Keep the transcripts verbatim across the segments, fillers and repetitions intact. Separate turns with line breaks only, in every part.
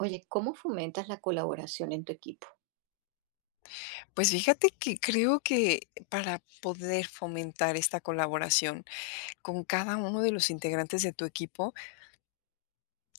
Oye, ¿cómo fomentas la colaboración en tu equipo?
Pues fíjate que creo que para poder fomentar esta colaboración con cada uno de los integrantes de tu equipo,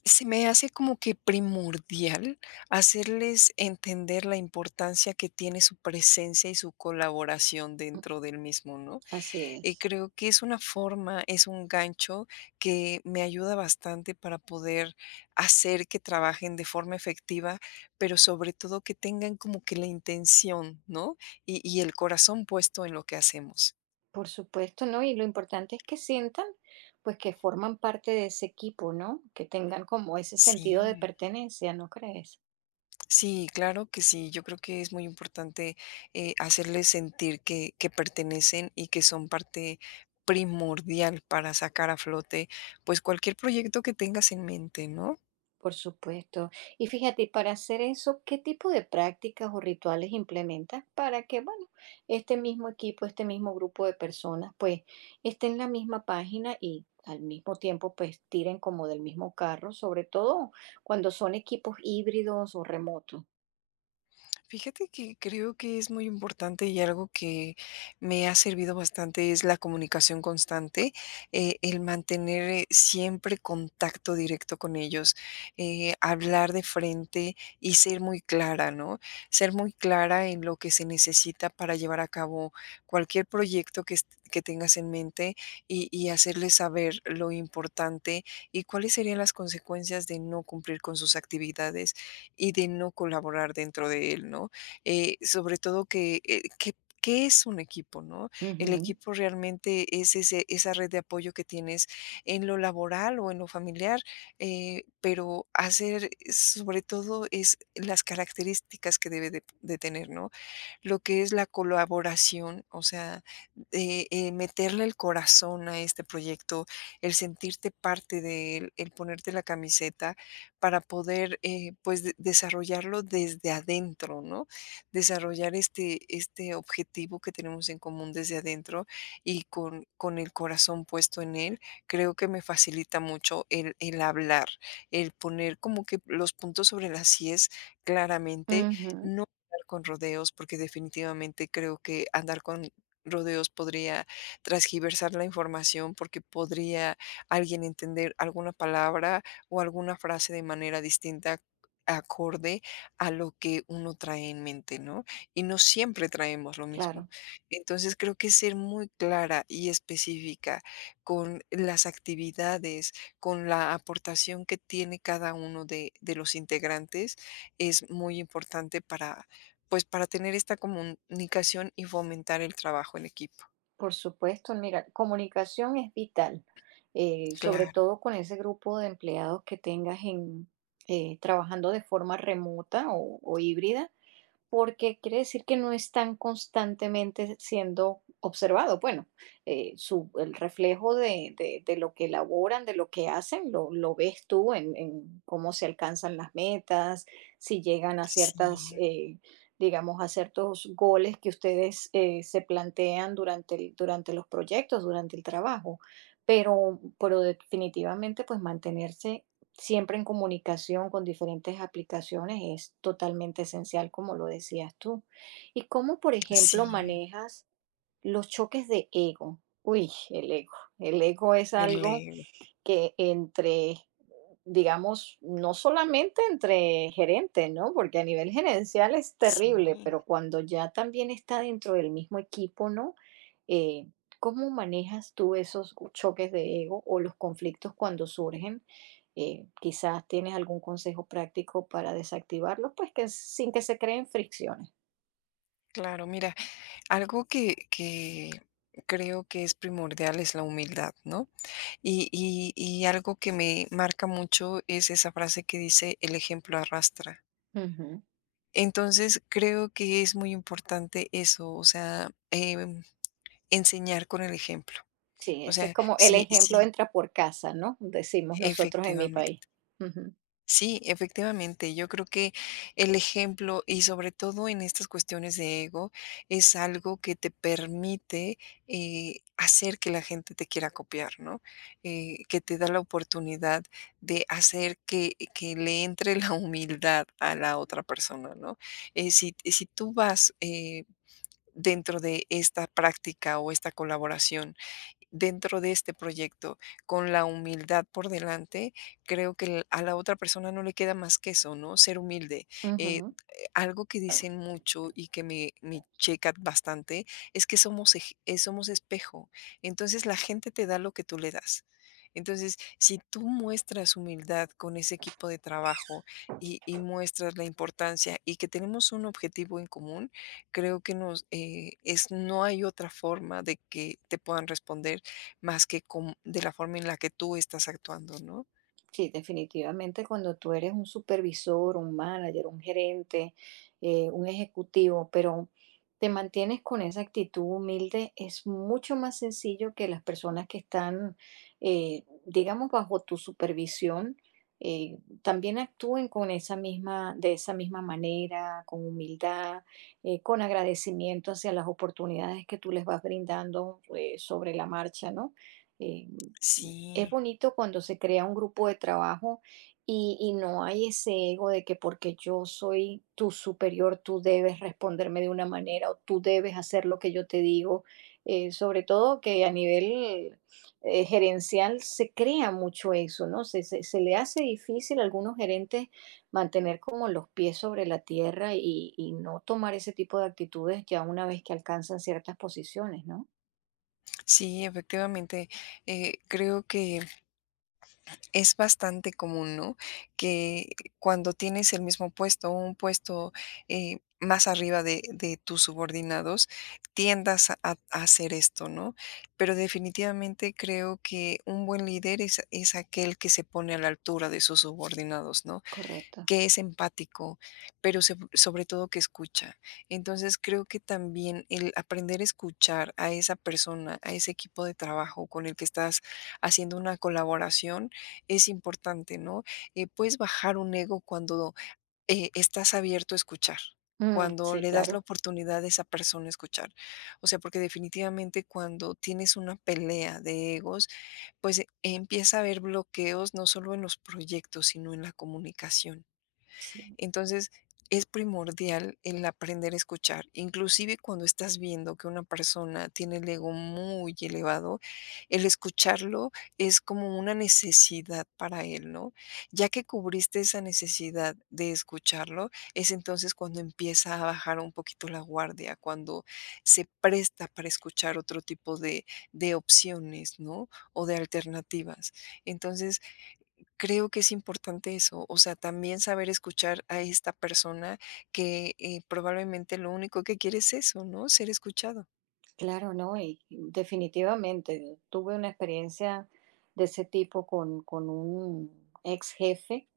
se me hace como que primordial hacerles entender la importancia que tiene su presencia y su colaboración
Mm,
dentro del mismo, ¿no?
así
Y
es.
creo que es una forma, es un gancho que me ayuda bastante para poder hacer que trabajen de forma efectiva, pero sobre todo que tengan como que la intención, ¿no? Y, y el corazón puesto en lo que hacemos.
Por supuesto, ¿no? Y lo importante es que sientan, pues, que forman parte de ese equipo, ¿no? Que tengan como ese sentido de
Sí,
pertenencia, ¿no crees?
sí, claro que sí. Yo creo que es muy importante eh, hacerles sentir que, que pertenecen y que son parte primordial para sacar a flote pues cualquier proyecto que tengas en mente, ¿no?
Por supuesto. Y fíjate, y para hacer eso, ¿qué tipo de prácticas o rituales implementas para que, bueno, este mismo equipo, este mismo grupo de personas, pues, estén en la misma página y al mismo tiempo, pues, tiren como del mismo carro, sobre todo cuando son equipos híbridos o remotos?
Fíjate que creo que es muy importante y algo que me ha servido bastante es la comunicación constante. Eh, el mantener eh, siempre contacto directo con ellos, eh, hablar de frente y ser muy clara, ¿no? Ser muy clara en lo que se necesita para llevar a cabo cualquier proyecto que, est- que tengas en mente, y, y hacerles saber lo importante y cuáles serían las consecuencias de no cumplir con sus actividades y de no colaborar dentro de él, ¿no? Eh, sobre todo que, eh, que ¿qué es un equipo, no? El
Ujú,
equipo realmente es ese, esa red de apoyo que tienes en lo laboral o en lo familiar. Eh, pero hacer, eh, sobre todo, es las características que debe de, de tener, ¿no?, lo que es la colaboración. O sea, eh, eh, meterle el corazón a este proyecto, el sentirte parte de él, el ponerte la camiseta para poder, eh, pues, de- desarrollarlo desde adentro, ¿no? Desarrollar este, este objetivo que tenemos en común desde adentro y con, con el corazón puesto en él, creo que me facilita mucho el, el hablar, el poner como que los puntos sobre las íes claramente,
ujú,
no andar con rodeos, porque definitivamente creo que andar con rodeos podría transgiversar la información, porque podría alguien entender alguna palabra o alguna frase de manera distinta acorde a lo que uno trae en mente, ¿no? Y no siempre traemos lo mismo.
claro.
Entonces creo que ser muy clara y específica con las actividades, con la aportación que tiene cada uno de, de los integrantes es muy importante para, pues, para tener esta comunicación y fomentar el trabajo en equipo.
Por supuesto, mira, comunicación es vital, eh, sobre
Claro,
todo con ese grupo de empleados que tengas en, eh, trabajando de forma remota o, o híbrida porque quiere decir que no están constantemente siendo observados. Bueno, eh, su, el reflejo de, de- de lo que elaboran, de lo que hacen, lo, lo ves tú en, en cómo se alcanzan las metas, si llegan a ciertas,
sí,
eh, digamos, a ciertos goles que ustedes eh, se plantean durante, el- durante los proyectos, durante el trabajo. Pero, pero definitivamente, pues mantenerse siempre en comunicación con diferentes aplicaciones es totalmente esencial, como lo decías tú. ¿Y cómo, por ejemplo,
sí,
manejas los choques de ego? Uy, el ego. El ego es
el
algo
ego,
que entre digamos, no solamente entre gerentes, ¿no? Porque a nivel gerencial es
sí,
terrible, pero cuando ya también está dentro del mismo equipo, ¿no? Eh, ¿cómo manejas tú esos choques de ego o los conflictos cuando surgen? Eh, quizás tienes algún consejo práctico para desactivarlos, pues que sin que se creen fricciones.
claro, mira, algo que que creo que es primordial es la humildad, ¿no? Y y y algo que me marca mucho es esa frase que dice: "El ejemplo arrastra".
Ujú.
Entonces, creo que es muy importante eso. O sea, em, enseñar con el ejemplo.
Sí,
O
ese es
sea,
como el
sí,
ejemplo
sí,
entra por casa, ¿no? Decimos nosotros en mi
efectivamente.
país. Ujú,
Sí, efectivamente, yo creo que el ejemplo y sobre todo en estas cuestiones de ego es algo que te permite, eh, hacer que la gente te quiera copiar, ¿no? Eh, que te da la oportunidad de hacer que, que le entre la humildad a la otra persona, ¿no? Eh, si, si tú vas, eh, dentro de esta práctica o esta colaboración dentro de este proyecto, con la humildad por delante, creo que el- a la otra persona no le queda más que eso, ¿no?, ser humilde. Eh, eh,
ujú.
Algo que dicen mucho y que me, me checa bastante es que somos, ej- eh, somos espejo. Entonces la gente te da lo que tú le das. Entonces, si tú muestras humildad con ese equipo de trabajo y, y muestras la importancia y que tenemos un objetivo en común, creo que nos eh, es no hay otra forma de que te puedan responder más que com- de la forma en la que tú estás actuando, ¿no?
Sí, definitivamente cuando tú eres un supervisor, un manager, un gerente, eh, un ejecutivo, pero te mantienes con esa actitud humilde, es mucho más sencillo que las personas que están, eh, digamos, bajo tu supervisión, eh, también actúen con esa misma, de esa misma manera, con humildad, eh, con agradecimiento hacia las oportunidades que tú les vas brindando, eh, sobre la marcha, ¿no? Eh, es
Sí,
bonito cuando se crea un grupo de trabajo y, y no hay ese ego de que porque yo soy tu superior, tú debes responderme de una manera o tú debes hacer lo que yo te digo. Eh, sobre todo que a nivel eh, gerencial se crea mucho eso, ¿no? Se, se- se le hace difícil a algunos gerentes mantener como los pies sobre la tierra y, y no tomar ese tipo de actitudes ya una vez que alcanzan ciertas posiciones, ¿no?
sí, efectivamente. eh, creo que es bastante común, ¿no?, que cuando tienes el mismo puesto, un puesto, eh, más arriba de, de tus subordinados, tiendas a, a- a hacer esto, ¿no? Pero definitivamente creo que un buen líder es, es aquel que se pone a la altura de sus subordinados, ¿no?,
Correcto.
que es empático, pero seb sobre todo que escucha. Entonces, creo que también el aprender a escuchar a esa persona, a ese equipo de trabajo con el que estás haciendo una colaboración es importante, ¿no? Eh, puedes bajar un ego cuando, eh, estás abierto a escuchar,
Mm,
cuando
sí,
le das la
claro.
oportunidad a esa persona a escuchar. O sea, porque definitivamente cuando tienes una pelea de egos, pues, eh, empieza a haber bloqueos, no solo en los proyectos, sino en la comunicación.
Sí.
Entonces, es primordial el aprender a escuchar. Inclusive cuando estás viendo que una persona tiene el ego muy elevado, el escucharlo es como una necesidad para él, ¿no? Ya que cubriste esa necesidad de escucharlo, es entonces cuando empieza a bajar un poquito la guardia, cuando se presta para escuchar otro tipo de, de opciones, ¿no?, o de alternativas. Entonces, Creo que es importante eso. O sea, también saber escuchar a esta persona que, eh, probablemente lo único que quiere es eso, ¿no?, ser escuchado.
Claro, no, y definitivamente tuve una experiencia de ese tipo con, con un ex jefe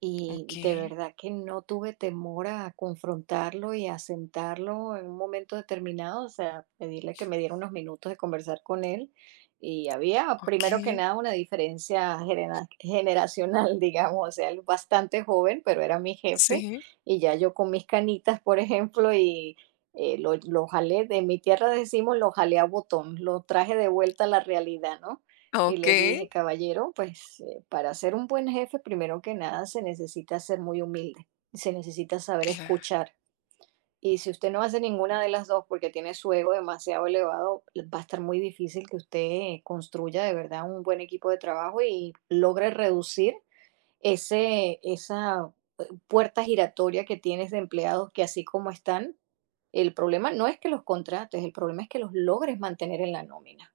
y de
Okey,
verdad que no tuve temor a confrontarlo y a sentarlo en un momento determinado, o sea, pedirle que me diera unos minutos de conversar con él. Y había, primero que
okey,
nada, una diferencia genera- generacional, digamos, o sea, él bastante joven, pero era mi jefe,
sí,
y ya yo con mis canitas, por ejemplo, y eh, lo, lo jalé, de mi tierra decimos, lo jalé a botón, lo traje de vuelta a la realidad, ¿no? Y le
okey,
dije, caballero, pues eh, para ser un buen jefe, primero que nada, se necesita ser muy humilde, se necesita saber
claro,
escuchar. Y si usted no hace ninguna de las dos porque tiene su ego demasiado elevado, va a estar muy difícil que usted construya de verdad un buen equipo de trabajo y logre reducir ese, esa puerta giratoria que tienes de empleados que así como están, el problema no es que los contrates, el problema es que los logres mantener en la nómina.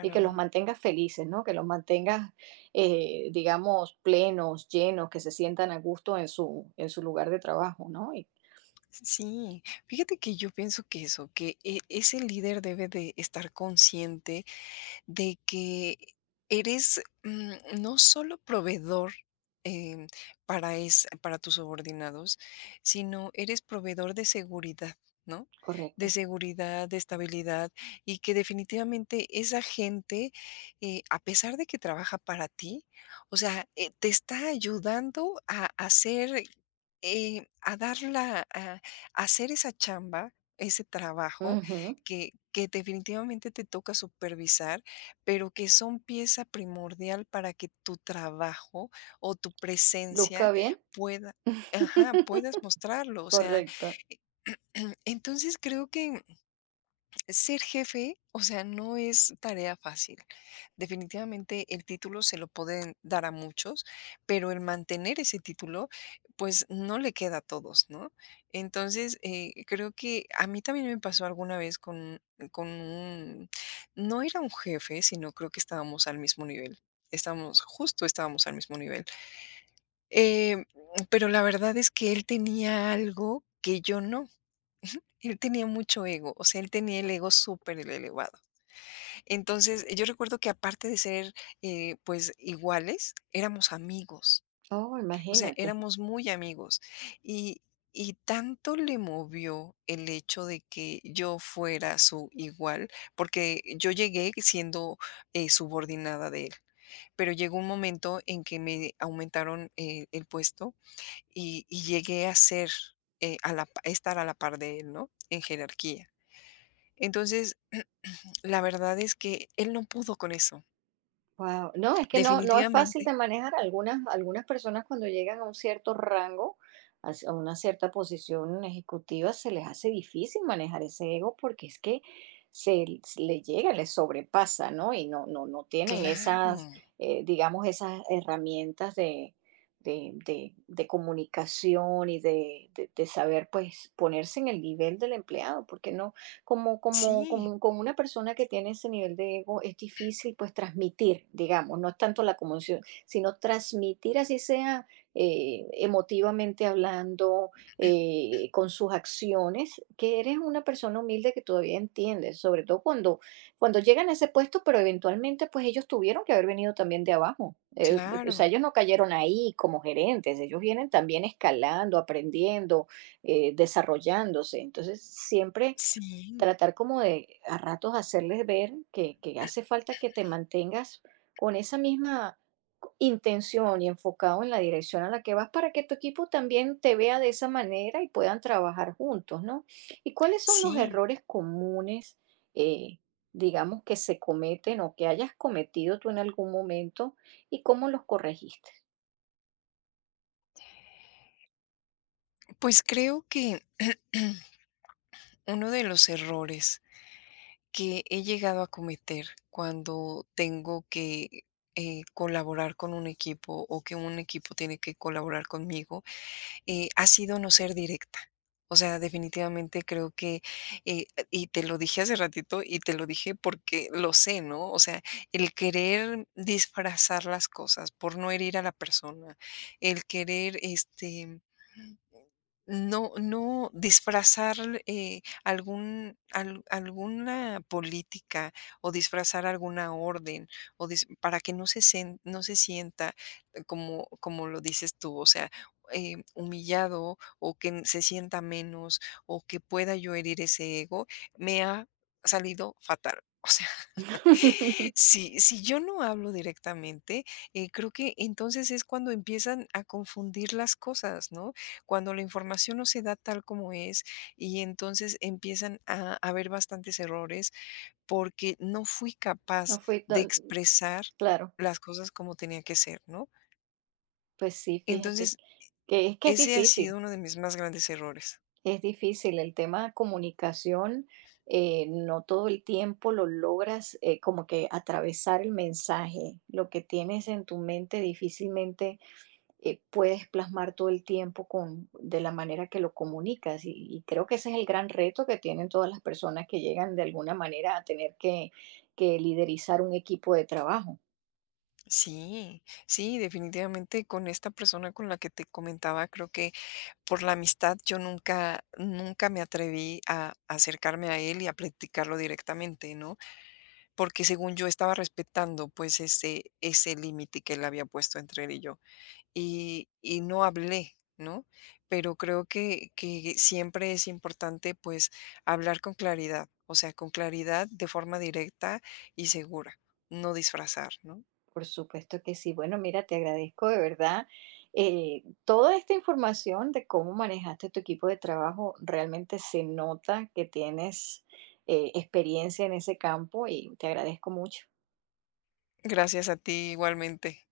Y que los mantengas felices, ¿no? Que los mantengas, eh, digamos, plenos, llenos, que se sientan a gusto en su, en su lugar de trabajo, ¿no? Y,
Sí, fíjate que yo pienso que eso, que e ese líder debe de estar consciente de que eres, mm, no solo proveedor, em, para, es, para tus subordinados, sino eres proveedor de seguridad, ¿no? De
correcto.
seguridad, de estabilidad, y que definitivamente esa gente, eh, a pesar de que trabaja para ti, o sea, eh, te está ayudando a hacer, eh, a darla, a a hacer esa chamba, ese trabajo
Ujú.
que, que definitivamente te toca supervisar, pero que son pieza primordial para que tu trabajo o tu presencia
Luzca bien.
pueda ajá, puedas mostrarlo. O sea,
Correcto.
entonces creo que ser jefe, o sea, no es tarea fácil. Definitivamente el título se lo pueden dar a muchos, pero el mantener ese título, pues, no le queda a todos, ¿no? Entonces, eh, creo que a mí también me pasó alguna vez con, con un, no era un jefe, sino creo que estábamos al mismo nivel. Estábamos, justo estábamos al mismo nivel. Eh, pero la verdad es que él tenía algo que yo no. Él tenía mucho ego. O sea, él tenía el ego súper elevado. Entonces, yo recuerdo que aparte de ser, eh, pues, iguales, éramos amigos.
Oh,
O sea,
imagínate.
éramos muy amigos. Y y tanto le movió el hecho de que yo fuera su igual, porque yo llegué siendo, eh, subordinada de él, pero llegó un momento en que me aumentaron, eh, el puesto y y llegué a ser, eh, a la pa estar a la par de él, ¿no?, en jerarquía. Entonces, la verdad es que él no pudo con eso.
Guau. No, es que no no es fácil
Definitivamente.
de manejar. Algunas algunas personas cuando llegan a un cierto rango, a c a una cierta posición ejecutiva, se les hace difícil manejar ese ego, porque es que se l s le llega, les sobrepasa, ¿no? Y no no no tienen
Claro.
esas, eh, digamos, esas herramientas de de de de comunicación y de de de saber, pues, ponerse en el nivel del empleado, porque no como, como,
Sí,
como como una persona que tiene ese nivel de ego es difícil pues transmitir, digamos, no es tanto la conmoción, sino transmitir así sea eh, emotivamente hablando, eh, con sus acciones, que eres una persona humilde que todavía entiendes, sobre todo cuando, cuando llegan a ese puesto, pero eventualmente pues ellos tuvieron que haber venido también de abajo. Eh, o sea,
claro.
ellos no cayeron ahí como gerentes, ellos vienen también escalando, aprendiendo, eh, desarrollándose. Entonces, siempre
Sí,
tratar como de a ratos hacerles ver que, que hace falta que te mantengas con esa misma intención y enfocado en la dirección a la que vas para que tu equipo también te vea de esa manera y puedan trabajar juntos, ¿no? ¿Y cuáles son los
sí.
errores comunes, eh, digamos, que se cometen o que hayas cometido tú en algún momento y cómo los corregiste?
Pues creo que uno de los errores que he llegado a cometer cuando tengo que, eh, colaborar con un equipo, o que un equipo tiene que colaborar conmigo, eh, ha sido no ser directa. O sea, definitivamente creo que, eh, y te lo dije hace ratito y te lo dije porque lo sé, ¿no? O sea, el querer disfrazar las cosas por no herir a la persona, el querer, este, no, no disfrazar, eh, algún al alguna política o disfrazar alguna orden o dis para que no se sen no se sienta, eh, como como lo dices tú. O sea, eh, humillado o que n- se sienta menos, o que pueda yo herir ese ego. Me ha salido fatal. O sea, si, si yo no hablo directamente, eh, creo que entonces es cuando empiezan a confundir las cosas, ¿no? Cuando la información no se da tal como es, y entonces empiezan a haber bastantes errores porque no fui
No
capaz
fue
de
tan
expresar
claro,
las cosas como tenía que ser, ¿no?
pues sí, fíjate,
Entonces,
que es que es
ese ha sido
difícil.
uno de mis más grandes errores.
Es difícil el tema de comunicación, eh, no todo el tiempo lo logras eh, como que atravesar el mensaje. Lo que tienes en tu mente difícilmente eh, puedes plasmar todo el tiempo con, de la manera que lo comunicas. Y, y creo que ese es el gran reto que tienen todas las personas que llegan de alguna manera a tener que, que liderizar un equipo de trabajo.
Sí, sí, definitivamente con esta persona con la que te comentaba, creo que por la amistad yo nunca, nunca me atreví a acercarme a él y a platicarlo directamente, ¿no? Porque según yo estaba respetando, pues, ese, ese límite que él había puesto entre él y yo. Y, y no hablé, ¿no? Pero creo que, que siempre es importante, pues, hablar con claridad. O sea, con claridad, de forma directa y segura, no disfrazar, ¿no?
Por supuesto que sí. Bueno, mira, te agradezco de verdad eh, toda esta información de cómo manejaste tu equipo de trabajo. Realmente se nota que tienes eh, experiencia en ese campo y te agradezco mucho.
Gracias a ti igualmente.